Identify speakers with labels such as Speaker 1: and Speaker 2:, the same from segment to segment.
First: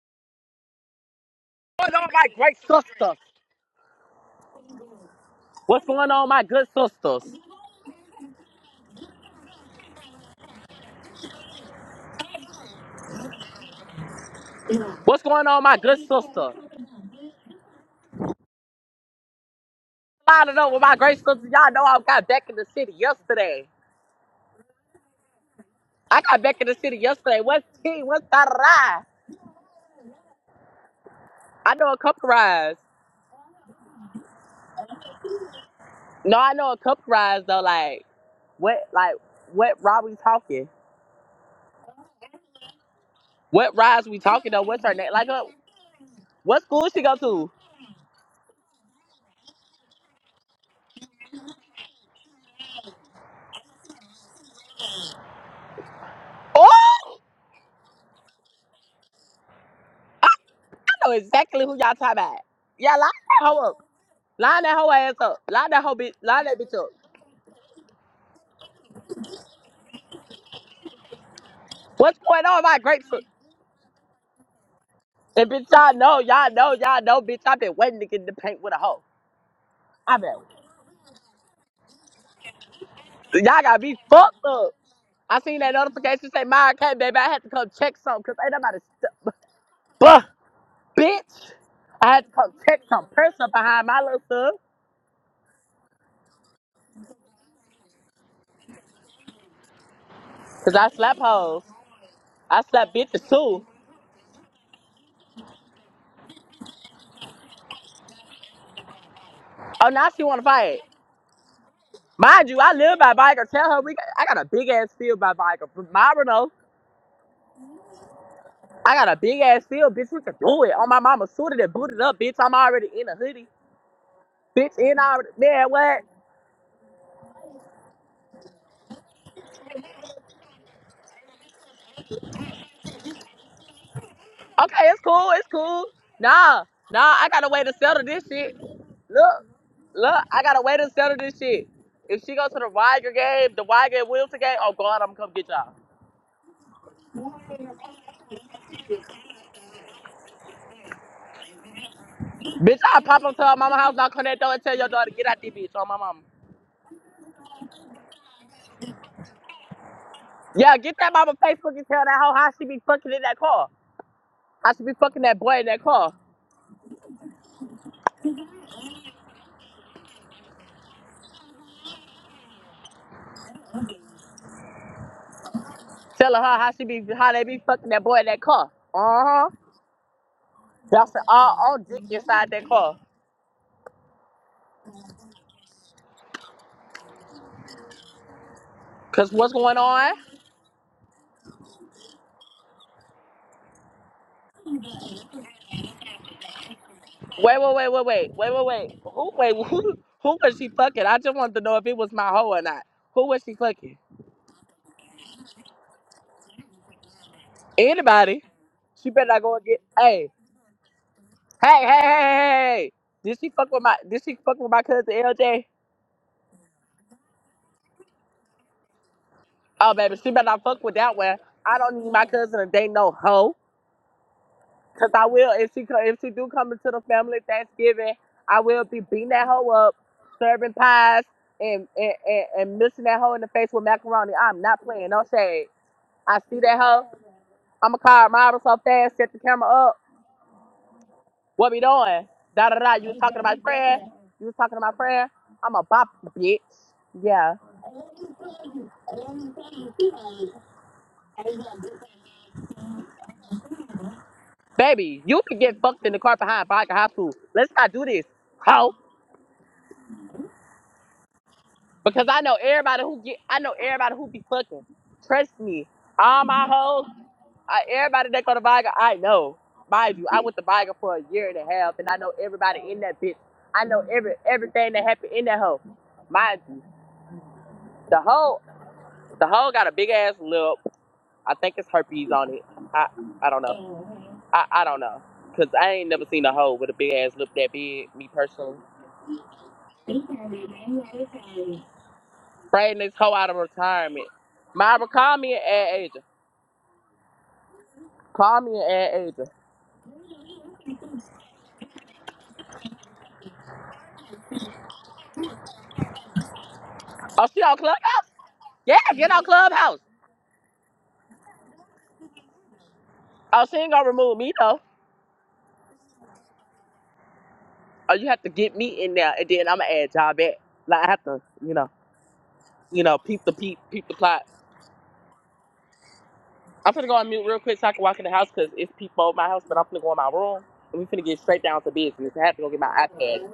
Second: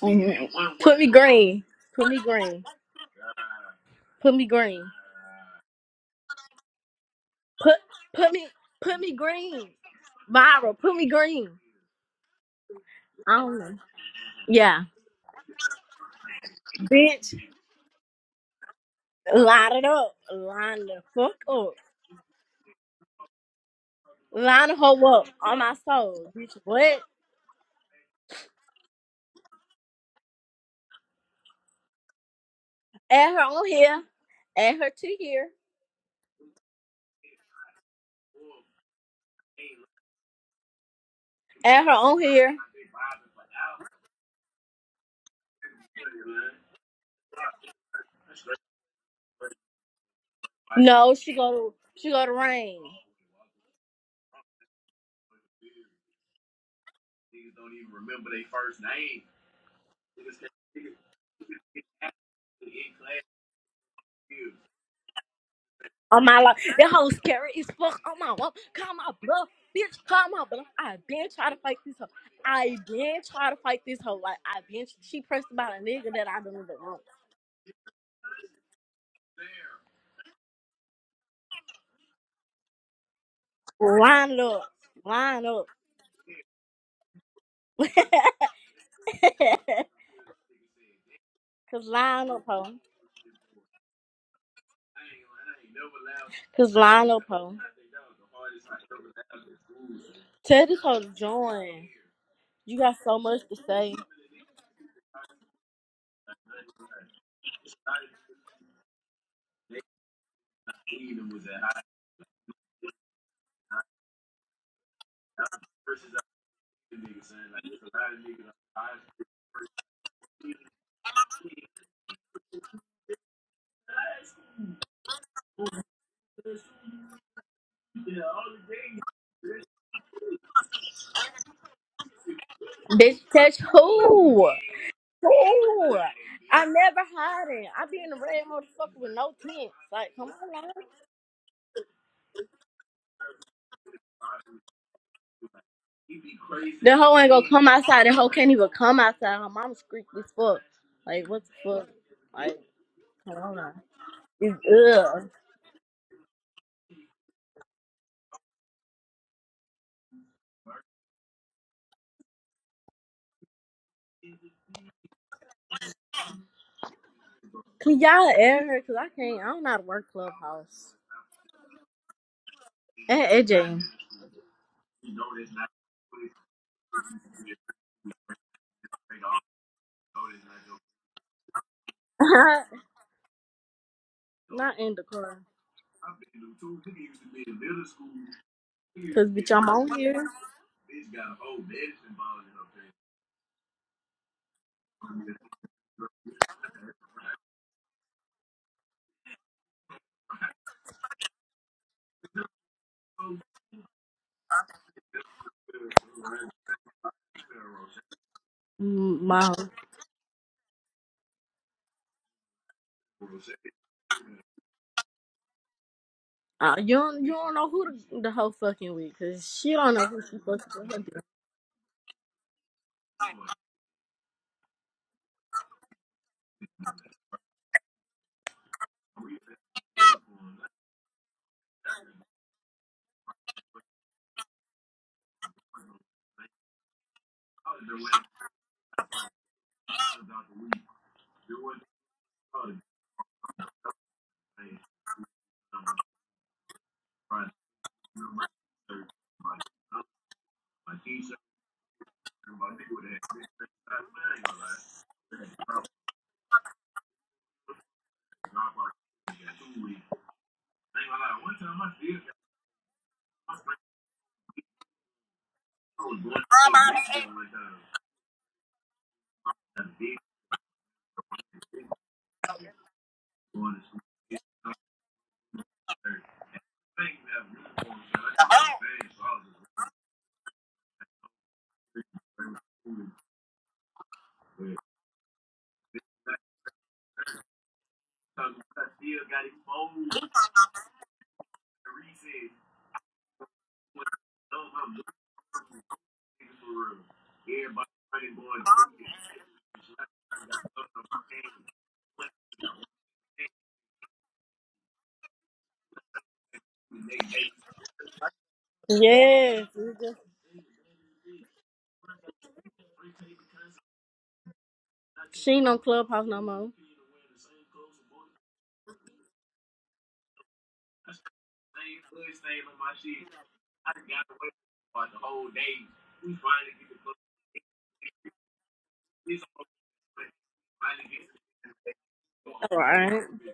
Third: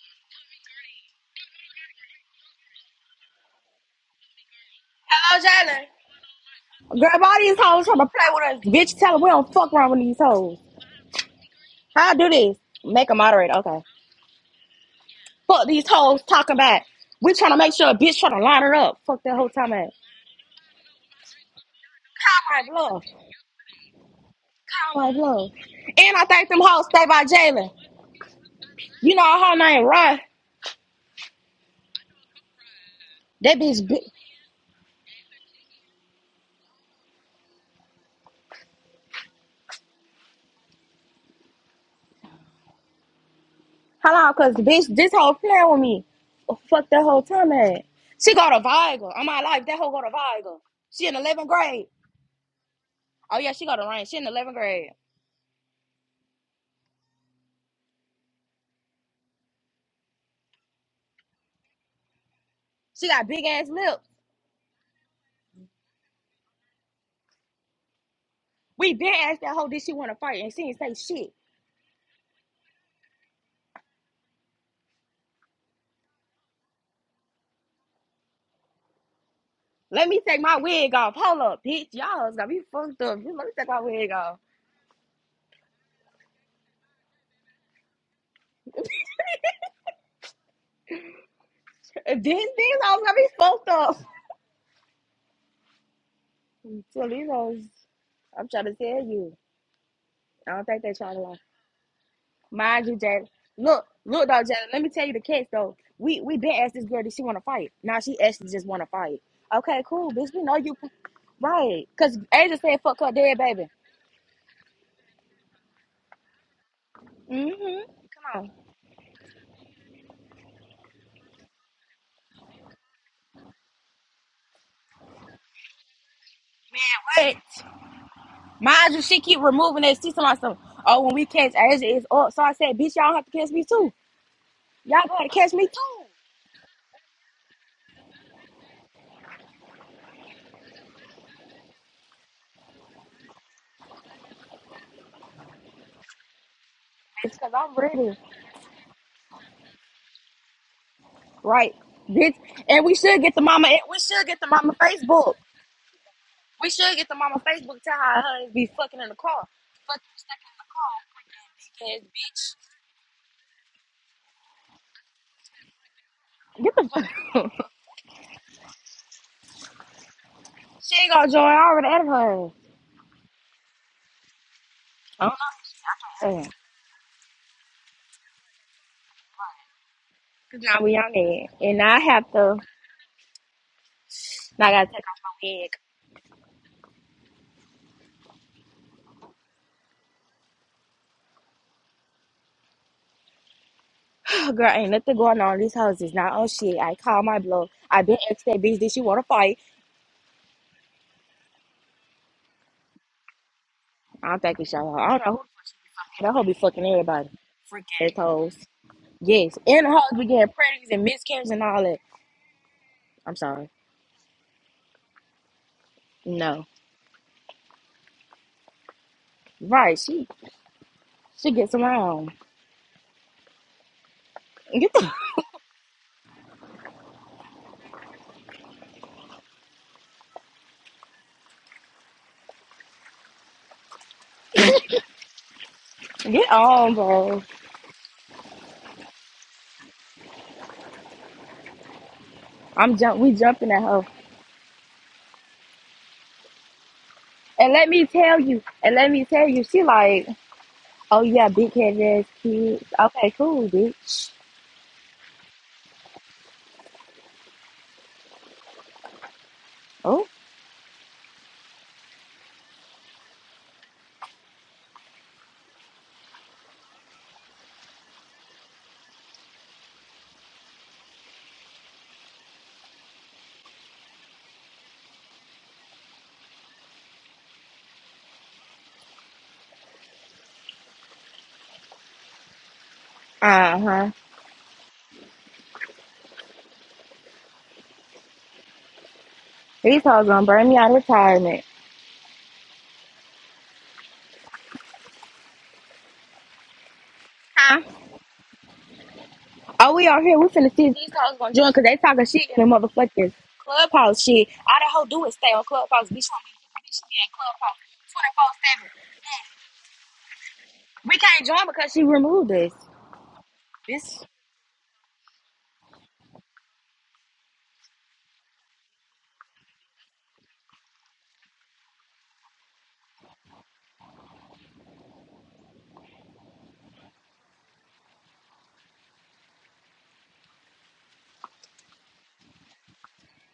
Speaker 1: Mhm. Put me green.
Speaker 2: What's going
Speaker 1: Put
Speaker 2: on,
Speaker 1: me
Speaker 2: my great
Speaker 1: green.
Speaker 2: sisters?
Speaker 1: Put me green.
Speaker 3: Hello,
Speaker 2: What's
Speaker 3: Jalen.
Speaker 2: going on, my good
Speaker 3: Grab all
Speaker 2: sisters?
Speaker 3: these
Speaker 1: Put
Speaker 3: hoes trying to
Speaker 1: put
Speaker 3: play with
Speaker 1: me
Speaker 3: us. Bitch,
Speaker 1: put
Speaker 3: tell
Speaker 1: me
Speaker 3: them we don't
Speaker 1: green.
Speaker 3: fuck around with these hoes.
Speaker 1: Myra, put me green.
Speaker 3: How I do this? Make a
Speaker 1: I
Speaker 3: moderator.
Speaker 1: don't know.
Speaker 3: Okay.
Speaker 1: Yeah.
Speaker 2: What's going on,
Speaker 3: Fuck
Speaker 2: my
Speaker 3: these
Speaker 2: good
Speaker 3: hoes
Speaker 2: sister?
Speaker 3: talking about. We trying to make sure a bitch trying to line her up. Fuck that whole
Speaker 1: Line
Speaker 3: time
Speaker 1: it
Speaker 3: ass.
Speaker 1: up.
Speaker 2: Lining up with
Speaker 1: Line
Speaker 2: my
Speaker 1: the
Speaker 2: great
Speaker 1: fuck
Speaker 2: sisters. Y'all
Speaker 1: up.
Speaker 2: know I got back in
Speaker 3: Call
Speaker 2: the
Speaker 3: my
Speaker 2: city
Speaker 3: bluff.
Speaker 2: yesterday.
Speaker 1: Line the
Speaker 3: Call my
Speaker 1: hoe up
Speaker 3: bluff.
Speaker 1: on my
Speaker 3: And
Speaker 2: I
Speaker 3: I
Speaker 1: soul,
Speaker 2: got
Speaker 3: think
Speaker 1: bitch.
Speaker 3: them
Speaker 2: back in the
Speaker 3: hoes
Speaker 2: city
Speaker 1: What?
Speaker 3: stay by
Speaker 2: yesterday. What's
Speaker 3: Jalen.
Speaker 2: tea? What's that ride?
Speaker 3: You know her name Run.
Speaker 2: I know a couple rides.
Speaker 1: Add her
Speaker 3: That
Speaker 1: on
Speaker 3: bitch. bi-
Speaker 1: here. Add her to here.
Speaker 2: No, I know a couple rides though. Like what? Like what ride we talking?
Speaker 1: Add her on here.
Speaker 2: What rides
Speaker 3: How
Speaker 2: we
Speaker 3: long?
Speaker 2: talking
Speaker 3: Cause
Speaker 2: though?
Speaker 3: the
Speaker 2: What's her
Speaker 3: bitch,
Speaker 2: name?
Speaker 3: this
Speaker 2: Like
Speaker 3: hoe
Speaker 2: uh,
Speaker 3: playing with me. Oh,
Speaker 2: what school
Speaker 3: Fuck
Speaker 2: she
Speaker 3: that
Speaker 2: go
Speaker 3: whole
Speaker 2: to?
Speaker 3: time ass. She got a Viagra. On my life, that hoe got a Viagra. She
Speaker 1: No,
Speaker 3: in
Speaker 1: she
Speaker 3: 11th
Speaker 1: go to
Speaker 3: grade.
Speaker 1: she go to rain.
Speaker 3: Oh yeah, she got a ring. She in 11th grade.
Speaker 2: Oh, I know exactly who y'all talking about. Yeah, line
Speaker 3: She got big
Speaker 2: that hoe
Speaker 3: ass
Speaker 2: up.
Speaker 3: lips.
Speaker 2: Line that hoe ass up. Line that hoe bitch.
Speaker 1: on my
Speaker 2: Line
Speaker 1: life.
Speaker 2: that bitch up.
Speaker 1: That hoe scary as fuck on my walk, Call
Speaker 3: We
Speaker 1: my
Speaker 3: been asked
Speaker 1: bluff,
Speaker 3: that hoe, did she
Speaker 1: bitch.
Speaker 3: want to
Speaker 1: Call
Speaker 3: fight?
Speaker 1: my
Speaker 3: And she
Speaker 1: bluff.
Speaker 3: ain't say
Speaker 1: I been
Speaker 3: shit.
Speaker 1: try to fight this hoe.
Speaker 2: What's going on with
Speaker 1: I
Speaker 2: my grapes?
Speaker 1: been try to fight this hoe. Like I been she pressed
Speaker 2: And bitch,
Speaker 1: about a
Speaker 2: y'all
Speaker 1: nigga
Speaker 2: know,
Speaker 1: that I
Speaker 2: y'all
Speaker 1: don't even
Speaker 2: know,
Speaker 1: want.
Speaker 2: y'all know, bitch. I've been waiting to get in the paint with a hoe.
Speaker 3: Let
Speaker 2: I
Speaker 3: me
Speaker 2: been
Speaker 3: take my wig off. Hold up, bitch. Y'all is gonna be fucked up. Just let me
Speaker 2: y'all
Speaker 3: take
Speaker 2: gotta
Speaker 3: my
Speaker 2: be
Speaker 3: wig off.
Speaker 1: Line
Speaker 2: fucked up.
Speaker 1: up,
Speaker 2: I
Speaker 1: line
Speaker 2: seen
Speaker 1: up.
Speaker 2: that notification say my okay, baby. I had to come check something because ain't nobody st- Buh, bitch.
Speaker 1: Cause
Speaker 2: I
Speaker 3: If
Speaker 2: had
Speaker 1: line
Speaker 2: to
Speaker 1: up,
Speaker 3: These
Speaker 2: come
Speaker 1: hoe.
Speaker 3: these
Speaker 2: check
Speaker 3: hoes
Speaker 2: some
Speaker 3: gonna be
Speaker 2: person
Speaker 3: fucked
Speaker 2: behind
Speaker 3: up.
Speaker 2: my little son.
Speaker 1: Cause
Speaker 3: So
Speaker 1: line up,
Speaker 3: these
Speaker 1: hoe.
Speaker 3: hoes, I'm trying to tell you. I
Speaker 1: Tell
Speaker 3: don't
Speaker 2: Cause
Speaker 1: this
Speaker 3: think
Speaker 2: I
Speaker 3: they
Speaker 1: hoe to
Speaker 3: trying
Speaker 2: slap
Speaker 3: to lie.
Speaker 2: hoes.
Speaker 1: join.
Speaker 2: I
Speaker 1: You
Speaker 3: Mind
Speaker 2: slap
Speaker 1: got
Speaker 3: you,
Speaker 1: so
Speaker 2: bitches
Speaker 3: Jalen.
Speaker 1: much to
Speaker 2: too.
Speaker 3: Look,
Speaker 1: say.
Speaker 3: look though, Jalen. Let me tell you the catch, though. We we been asked this girl, did she want to fight? Now she actually just want to fight. Okay,
Speaker 2: Oh now
Speaker 3: cool,
Speaker 2: she
Speaker 3: bitch.
Speaker 2: wanna
Speaker 3: We know you,
Speaker 2: fight.
Speaker 3: right? Cause
Speaker 2: Mind
Speaker 3: Angel
Speaker 2: you, I
Speaker 3: said,
Speaker 2: live
Speaker 3: fuck her
Speaker 2: by
Speaker 3: dead
Speaker 2: Viger.
Speaker 3: baby.
Speaker 2: Tell her we got, I got a big ass field by Viger. But Myra know.
Speaker 3: mm hmm Come on.
Speaker 2: I got a big ass field, bitch. We can do it. On my mama suited and booted up, bitch. I'm already in a hoodie. Bitch, in already. man, what?
Speaker 3: What? Mind you, she keep removing that. She talking about some, oh, when we catch Asia, it's up. So I said, bitch, y'all
Speaker 1: Bitch,
Speaker 3: have to catch
Speaker 1: touch
Speaker 3: me too.
Speaker 1: who?
Speaker 2: Okay,
Speaker 3: Y'all
Speaker 2: it's
Speaker 3: gotta
Speaker 2: cool. It's
Speaker 3: catch me
Speaker 2: cool.
Speaker 1: Ooh,
Speaker 3: too.
Speaker 2: Nah,
Speaker 1: I never
Speaker 2: nah, I got a way
Speaker 1: hiding.
Speaker 2: to
Speaker 1: I be
Speaker 2: settle
Speaker 1: in the
Speaker 2: this
Speaker 1: red
Speaker 2: shit.
Speaker 1: motherfucker with no
Speaker 2: Look,
Speaker 1: tents. Like,
Speaker 2: look,
Speaker 1: come
Speaker 2: I
Speaker 1: on
Speaker 2: got a
Speaker 1: now.
Speaker 2: way to settle this shit. If she goes to the Weiger game, the Weiger and Wilson game, oh God, I'm gonna come get y'all.
Speaker 1: The hoe ain't
Speaker 3: It's
Speaker 1: gonna
Speaker 3: cause
Speaker 1: come
Speaker 3: I'm
Speaker 1: outside. The
Speaker 3: ready.
Speaker 1: hoe can't even come outside. Her mama's creepy as fuck. Like, what the
Speaker 3: Right.
Speaker 1: fuck?
Speaker 3: Bitch.
Speaker 1: Like,
Speaker 2: Bitch,
Speaker 3: And we
Speaker 2: I
Speaker 3: should
Speaker 2: pop
Speaker 3: get
Speaker 2: up
Speaker 1: come
Speaker 3: the
Speaker 2: to
Speaker 1: on
Speaker 2: her
Speaker 3: mama
Speaker 1: now.
Speaker 2: mama house,
Speaker 3: we
Speaker 2: knock on
Speaker 3: should
Speaker 2: that
Speaker 3: get the
Speaker 2: door, and
Speaker 3: mama
Speaker 2: tell your
Speaker 1: It's
Speaker 2: daughter get
Speaker 1: ugh.
Speaker 3: Facebook.
Speaker 2: out this bitch on my mama.
Speaker 3: We should get the mama Facebook tell her her husband be fucking in the car. Fucking stuck
Speaker 2: Yeah, get that mama Facebook and
Speaker 3: in
Speaker 2: tell that hoe how she be fucking in that car. How she be fucking that boy in that car.
Speaker 3: the car, freaking big ass
Speaker 1: Can y'all air her? Cause I can't. I don't know how to work
Speaker 3: bitch.
Speaker 1: clubhouse.
Speaker 3: she ain't gonna join. I already added her.
Speaker 1: And AJ.
Speaker 3: I don't
Speaker 2: Telling
Speaker 3: know.
Speaker 2: her how she be how they be fucking that boy in that car. Uh huh.
Speaker 3: Cause now we on
Speaker 2: That's all
Speaker 3: there.
Speaker 2: all
Speaker 3: And I
Speaker 2: dick
Speaker 3: have
Speaker 2: inside
Speaker 3: to
Speaker 2: that car.
Speaker 3: now I
Speaker 1: Not
Speaker 3: gotta
Speaker 1: in
Speaker 3: take
Speaker 1: the
Speaker 3: off my
Speaker 1: club.
Speaker 3: wig
Speaker 1: Cause
Speaker 2: Cause
Speaker 1: bitch,
Speaker 2: what's
Speaker 1: I'm
Speaker 2: going
Speaker 1: on
Speaker 2: on?
Speaker 1: here.
Speaker 3: Oh, Girl, ain't nothing going on in these houses. Now, oh shit, I call my
Speaker 2: Wait,
Speaker 3: blow.
Speaker 2: wait, wait,
Speaker 3: I
Speaker 2: wait,
Speaker 3: been
Speaker 2: wait,
Speaker 3: asked
Speaker 2: wait,
Speaker 3: that
Speaker 2: wait,
Speaker 3: bitch, did
Speaker 2: wait.
Speaker 3: she want to
Speaker 2: Who, wait,
Speaker 3: fight?
Speaker 2: who, who was she fucking? I just wanted to know if it was my hoe or not. Who was she fucking?
Speaker 3: I don't think we show her. I don't know who the fuck. That hoe be fucking everybody. Freak ass
Speaker 2: Anybody?
Speaker 3: hoes.
Speaker 2: She
Speaker 1: Mm,
Speaker 2: better not
Speaker 1: My,
Speaker 2: go
Speaker 3: Yes,
Speaker 2: and get.
Speaker 3: and the hoes be
Speaker 2: Hey,
Speaker 3: getting pregnant and miscarriages and
Speaker 2: hey,
Speaker 3: all
Speaker 2: hey,
Speaker 3: that.
Speaker 2: hey, hey. hey. hey.
Speaker 3: I'm
Speaker 2: Did she
Speaker 3: sorry.
Speaker 2: fuck with my? Did she fuck with my cousin LJ?
Speaker 3: No.
Speaker 1: uh, you don't you don't know who the, the hoe fucking with, cause she
Speaker 2: Oh,
Speaker 1: don't
Speaker 3: Right,
Speaker 1: know
Speaker 2: baby,
Speaker 1: who
Speaker 3: she
Speaker 2: she
Speaker 1: she
Speaker 2: better not fuck
Speaker 1: fucking
Speaker 2: with that
Speaker 1: with.
Speaker 2: one.
Speaker 3: she gets
Speaker 2: I don't need my
Speaker 3: around.
Speaker 2: cousin to date no hoe.
Speaker 3: Get
Speaker 2: Cause
Speaker 3: the
Speaker 2: I will if she co- if she do come into the family Thanksgiving, I will be beating that hoe up, serving pies and and, and, and missing that hoe in the face with macaroni. I'm not playing no shade. I
Speaker 3: get
Speaker 2: see that
Speaker 3: on,
Speaker 2: hoe.
Speaker 3: bro.
Speaker 2: I'ma call her mom so fast, set the camera up. What we doing? Da da da.
Speaker 3: I'm
Speaker 2: You was
Speaker 3: jump. We
Speaker 2: talking about
Speaker 3: jumping at
Speaker 2: prayer.
Speaker 3: her.
Speaker 2: You was talking about prayer. I'ma bop the bitch. Yeah.
Speaker 3: And let me tell you, and let me tell you, she like, oh yeah, big head ass kids. Okay, cool, bitch.
Speaker 2: Baby, you can get fucked in the car behind Baca High School. Let's not do this, hoe.
Speaker 3: Oh,
Speaker 2: Because I know everybody who get I know everybody who be fucking. Trust me. All my hoes, I, everybody that go to Viga, I know. Mind you, I went to Viga for a year and a half and I know everybody in that bitch. I know every everything that happened in that hoe. Mind you. the hoe. The hole got a big ass lip. I think it's herpes on it. I I don't
Speaker 3: uh
Speaker 2: know.
Speaker 3: huh.
Speaker 2: I, I don't know. Cause I ain't never seen a hoe with a big ass lip that big, me personally.
Speaker 3: These hoes gonna burn me out of retirement.
Speaker 2: Spraying this hoe out of retirement. Myra, call me and add Asia.
Speaker 3: Huh?
Speaker 2: Call me and add Asia.
Speaker 3: Oh, we are here. We finna see if these hoes gonna join because they talking shit in the motherfuckers. Clubhouse shit. All that hoe do is stay on Clubhouse. Bitch, don't be, bitch, she be at
Speaker 2: Oh, she on
Speaker 3: Clubhouse
Speaker 2: Clubhouse?
Speaker 3: 24 7.
Speaker 2: Yeah, get on Clubhouse.
Speaker 1: Yes,
Speaker 3: We can't join because she removed us.
Speaker 2: Oh, she ain't gonna
Speaker 3: Bitch.
Speaker 2: remove me though.
Speaker 1: She ain't on Clubhouse no more.
Speaker 2: Oh, you have to get me in there and then I'ma add y'all back. Like I have to, you know, you know, peep the peep, peep the plot. I'm gonna go on mute real quick so I can walk in the house because it's people in my house, but I'm gonna go in my room and we're gonna get straight down to business. I have to go
Speaker 1: All
Speaker 2: get my
Speaker 1: right.
Speaker 2: iPad.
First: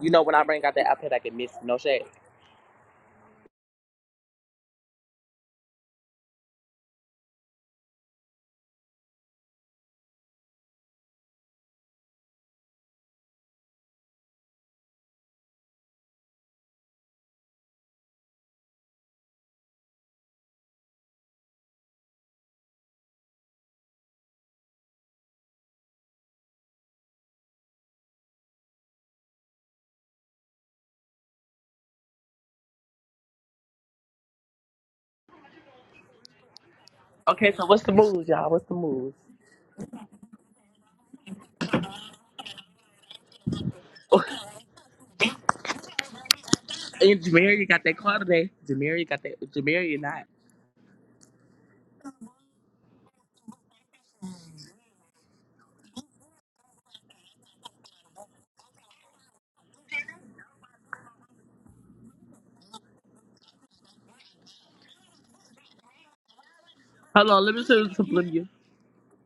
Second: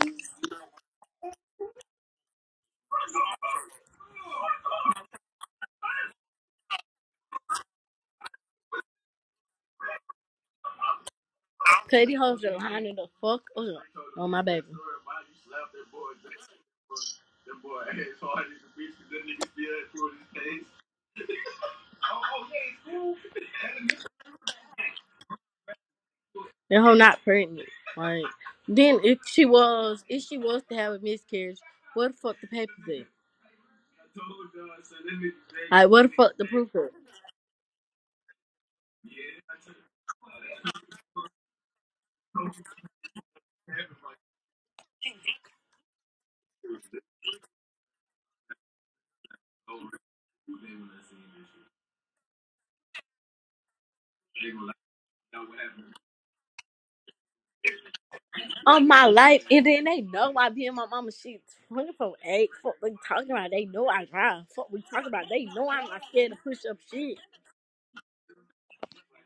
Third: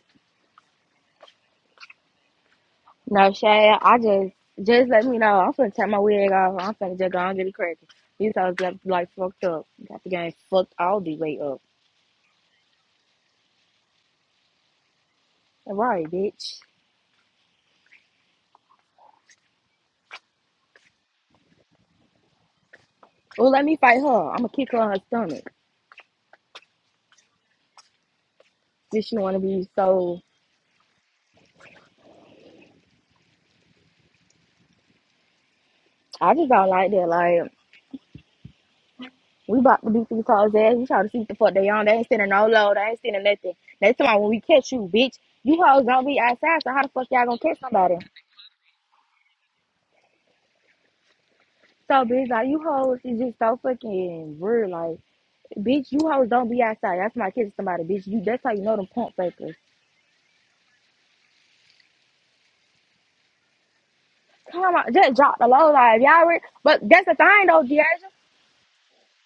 Speaker 2: You know, when I bring out that iPad, I can miss no shade.
Speaker 3: No, Shay, I just, just let me know. I'm finna take my wig off. I'm finna just go and get it cracking. These hoes got like fucked up. Got the game fucked all the way up.
Speaker 1: Katie hoes are lining the fuck up on my baby.
Speaker 3: All right, bitch. Well, let me fight her. I'm gonna kick her in her stomach.
Speaker 1: That hoe not pregnant. Like, then
Speaker 3: Bitch, she
Speaker 1: if
Speaker 3: wanna
Speaker 1: she
Speaker 3: be
Speaker 1: was,
Speaker 3: so.
Speaker 1: if she was to have a miscarriage, where the fuck the papers at? Like, where the
Speaker 3: I
Speaker 1: fuck the
Speaker 3: just
Speaker 1: proof
Speaker 3: don't
Speaker 1: at?
Speaker 3: like that. Like,
Speaker 2: Okay, so what's the moves, y'all? What's the moves?
Speaker 3: We bought the beat these hoes ass. You try to see what the fuck they on. They ain't sending no load. They ain't sending nothing. Next time
Speaker 2: and
Speaker 3: when we catch you, bitch, you hoes don't be outside. So how the fuck y'all gonna catch
Speaker 2: Jamaria got that
Speaker 3: somebody?
Speaker 2: car today. Jamaria got that. Jamaria not.
Speaker 3: So bitch, like you hoes is just so fucking weird. Like bitch, you hoes don't be outside. That's my catch somebody, bitch. You that's how you know
Speaker 1: On
Speaker 3: them
Speaker 1: my
Speaker 3: pump
Speaker 1: life,
Speaker 3: fakers.
Speaker 1: and then they know I be in my mama shit 24 8. Fuck, we talking about? They know I drive.
Speaker 3: Come
Speaker 1: Fuck, we
Speaker 3: on,
Speaker 1: talking
Speaker 3: just
Speaker 1: about?
Speaker 3: drop
Speaker 1: They
Speaker 3: the
Speaker 1: know
Speaker 3: low
Speaker 1: I'm
Speaker 3: life,
Speaker 1: not
Speaker 3: y'all.
Speaker 1: scared to
Speaker 3: Re-
Speaker 1: push up
Speaker 3: but that's the
Speaker 1: shit.
Speaker 2: Hold on,
Speaker 3: thing
Speaker 2: let
Speaker 3: though,
Speaker 2: me tell you
Speaker 3: Deasia.
Speaker 2: something. you.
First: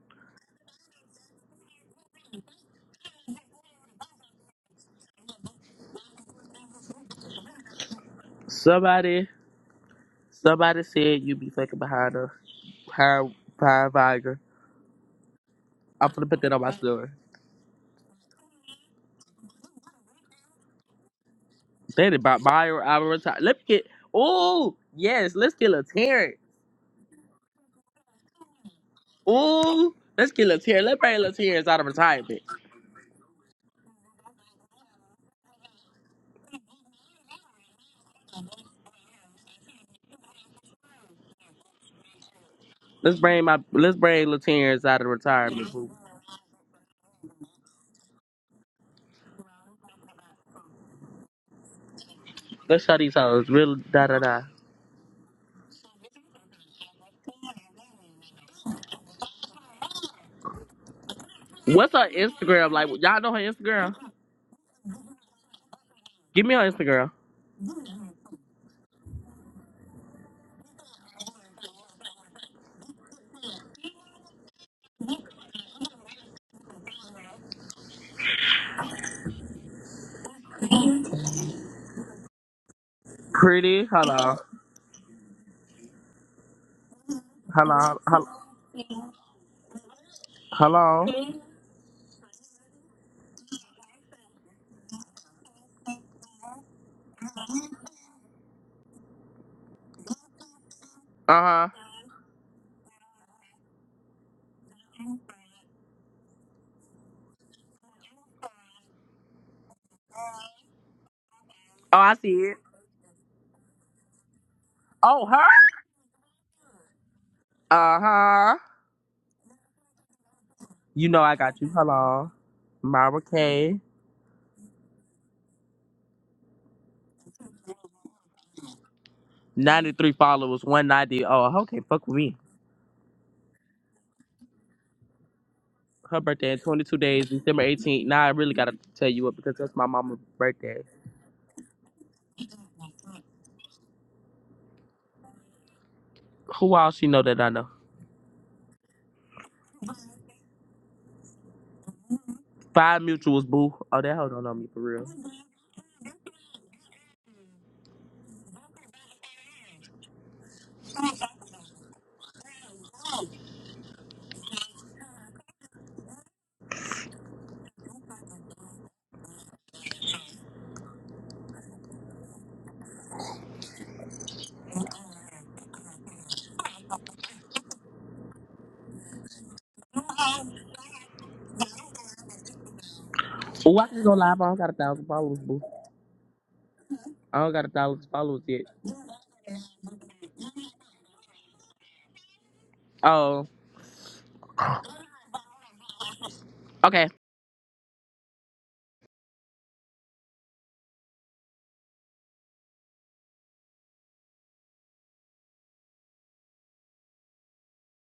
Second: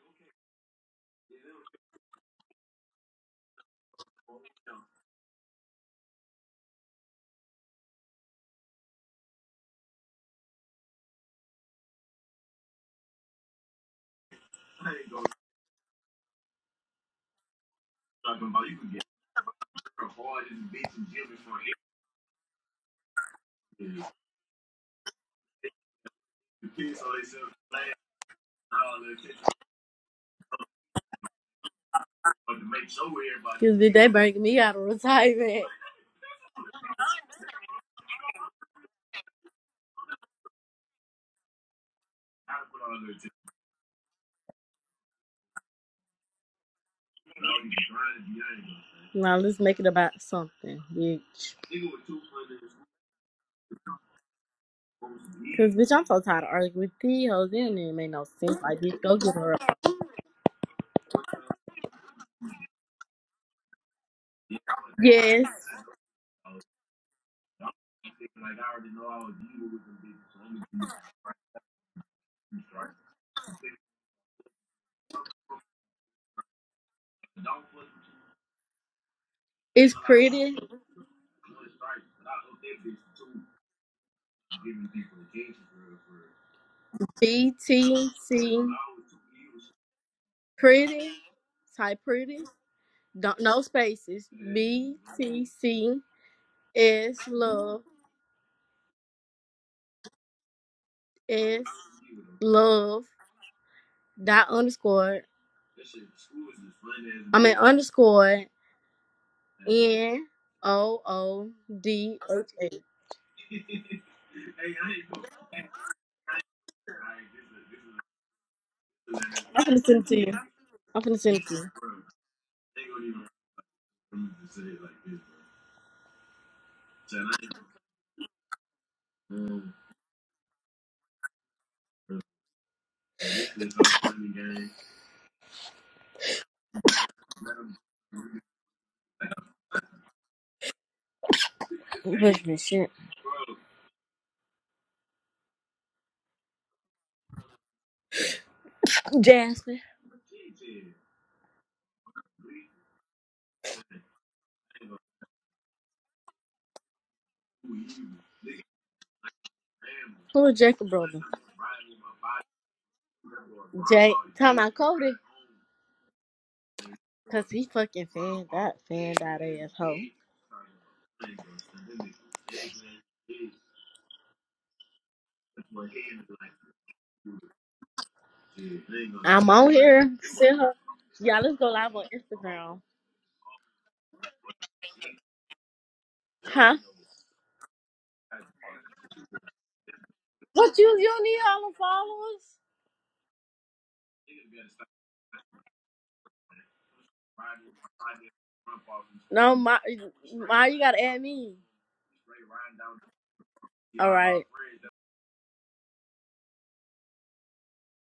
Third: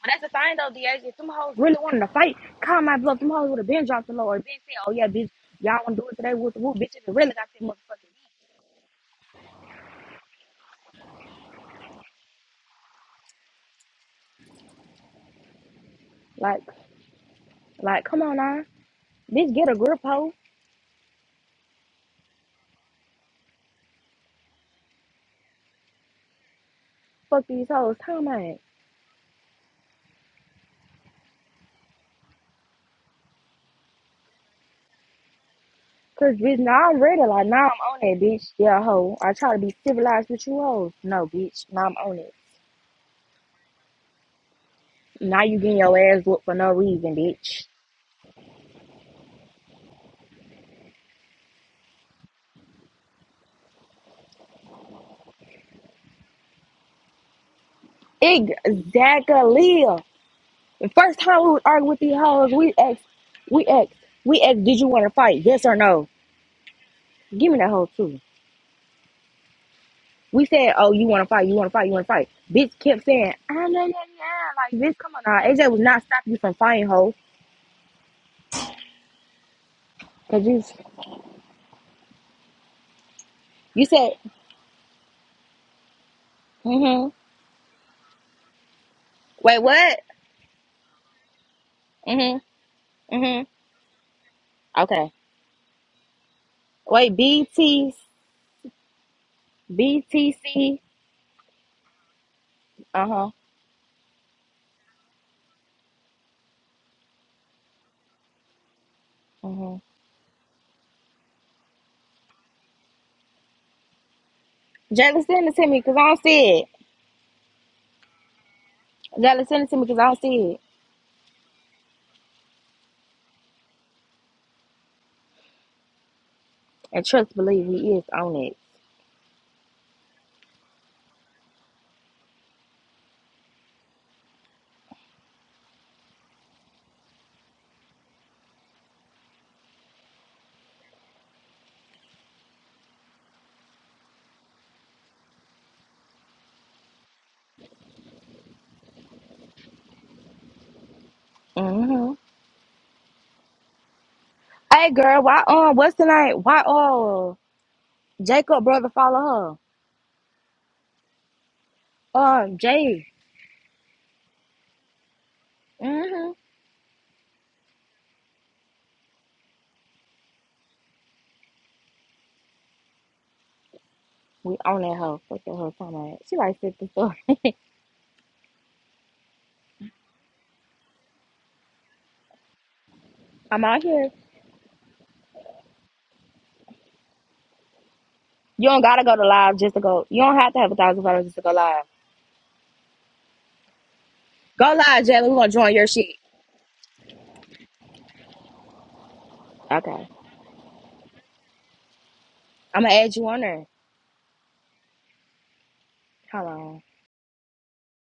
Speaker 3: But that's the thing though, Deasia. If them hoes really wanted to fight, call my bluff. Them hoes would have been dropped the low or been said, oh yeah, bitch, y'all wanna do it today? with the whoop, bitch. If it really got that motherfucking.
Speaker 2: Somebody, somebody said you be fucking behind her, behind, behind Viagra. I'm gonna put
Speaker 3: heat.
Speaker 2: that on
Speaker 3: Like,
Speaker 2: my story.
Speaker 3: Like, come on now. Bitch, get a grip, hoe.
Speaker 2: Said it about my or our time. Let me get. Oh yes, let's get a Terrence.
Speaker 3: Fuck these hoes. Time out.
Speaker 2: Ooh, let's get Latier. Let's bring Latier's out of retirement.
Speaker 1: Because they bring me out of retirement.
Speaker 3: Cause bitch, now I'm ready. Like now I'm on it, bitch. Yeah, hoe. I try to be civilized with you hoes. No, bitch. Now I'm on it.
Speaker 2: Let's bring my let's bring Latier's out of
Speaker 3: Now you
Speaker 2: retirement.
Speaker 3: getting
Speaker 2: boo.
Speaker 3: your ass whooped for no reason, bitch.
Speaker 1: Now let's make it about something, bitch.
Speaker 2: Let's show these hoes. Real da da da.
Speaker 1: Cause bitch, I'm so tired of arguing with these hoes. It don't even make no sense. Like, bitch, go get her. up.
Speaker 3: Exactly. The first time we would argue
Speaker 2: What's
Speaker 3: with
Speaker 2: her
Speaker 3: these hoes,
Speaker 2: Instagram
Speaker 3: we
Speaker 2: like?
Speaker 3: asked,
Speaker 2: Y'all know her
Speaker 3: we asked,
Speaker 2: Instagram?
Speaker 3: we asked, did you want to fight?
Speaker 1: Yes,
Speaker 3: Yes or no?
Speaker 2: Give me her Instagram.
Speaker 3: Give me that hoe too. We said, oh, you want to fight, you want to fight, you want to fight. Bitch kept saying, ah, yeah, yeah, yeah. Like, bitch, come on now. AJ was not stopping you from fighting, hoe.
Speaker 1: it's
Speaker 3: cause
Speaker 1: pretty.
Speaker 3: you. You
Speaker 2: Pretty.
Speaker 3: said,
Speaker 2: Hello.
Speaker 3: mm-hmm.
Speaker 1: B
Speaker 2: Hello.
Speaker 1: T
Speaker 2: Hello.
Speaker 1: C
Speaker 3: Wait, what?
Speaker 2: Hello.
Speaker 1: pretty. Type pretty.
Speaker 3: Mm-hmm.
Speaker 1: Don't
Speaker 3: Mm-hmm.
Speaker 1: no spaces. B
Speaker 3: Okay.
Speaker 1: T C S
Speaker 3: Wait,
Speaker 1: love
Speaker 3: BT, BTC.
Speaker 2: Uh
Speaker 1: S
Speaker 2: huh.
Speaker 1: love
Speaker 3: Uh-huh.
Speaker 1: dot underscore. I mean underscore
Speaker 3: Mm-hmm.
Speaker 1: N O O
Speaker 2: Oh, I
Speaker 1: D
Speaker 2: see
Speaker 1: H
Speaker 2: it.
Speaker 1: A.
Speaker 2: Oh,
Speaker 3: Jalen, send it
Speaker 2: her.
Speaker 3: to me because I don't see it.
Speaker 2: Uh huh.
Speaker 3: Jalen,
Speaker 1: I'm
Speaker 3: send it to me
Speaker 1: finna
Speaker 3: because
Speaker 1: send
Speaker 3: I
Speaker 1: it to
Speaker 3: don't see
Speaker 1: you.
Speaker 3: it.
Speaker 1: I'm
Speaker 2: You
Speaker 1: finna
Speaker 2: know I
Speaker 1: send it to
Speaker 2: got you.
Speaker 1: you.
Speaker 2: Hello. Myra K.
Speaker 3: And trust, believe he is on it.
Speaker 2: 93 followers, 190. Oh, okay. Fuck with me. her birthday in 22 days, December 18th. Now I really gotta tell you what because that's my mama's birthday.
Speaker 1: Push me shit.
Speaker 2: Who all she know that I know?
Speaker 1: Jasmine.
Speaker 3: Mm-hmm.
Speaker 2: Five mutuals, boo. Oh, that hoe don't know me for
Speaker 3: Hey,
Speaker 2: real.
Speaker 3: girl, why, um, what's the name? Why, oh, Jacob brother follow
Speaker 1: Who is Jacob brother?
Speaker 3: her? Uh, Jay.
Speaker 1: Jay, time I Cody,
Speaker 3: Mm-hmm.
Speaker 1: cause he fucking fanned that fanned that asshole.
Speaker 3: We on that hoe. Fuck that hoe. Talking about it. She like fifty four.
Speaker 1: I'm on here. Send her. Y'all, let's go live on Instagram.
Speaker 3: I'm
Speaker 2: Oh,
Speaker 3: out
Speaker 2: I can
Speaker 3: here.
Speaker 2: go live. I don't got a thousand followers, boo.
Speaker 1: Huh?
Speaker 2: I don't got a thousand followers yet.
Speaker 3: You don't gotta go to live just to go. You don't have to have a
Speaker 1: What you
Speaker 3: thousand
Speaker 1: you don't
Speaker 3: followers just
Speaker 1: need
Speaker 3: to go
Speaker 1: all
Speaker 3: live.
Speaker 1: the followers?
Speaker 2: Oh,
Speaker 3: Go live, Jalen. We're gonna join your shit.
Speaker 2: okay.
Speaker 1: No, my,
Speaker 3: Okay.
Speaker 1: my, you gotta add me.
Speaker 3: I'm gonna add you on there.
Speaker 1: All right.
Speaker 3: Hold on.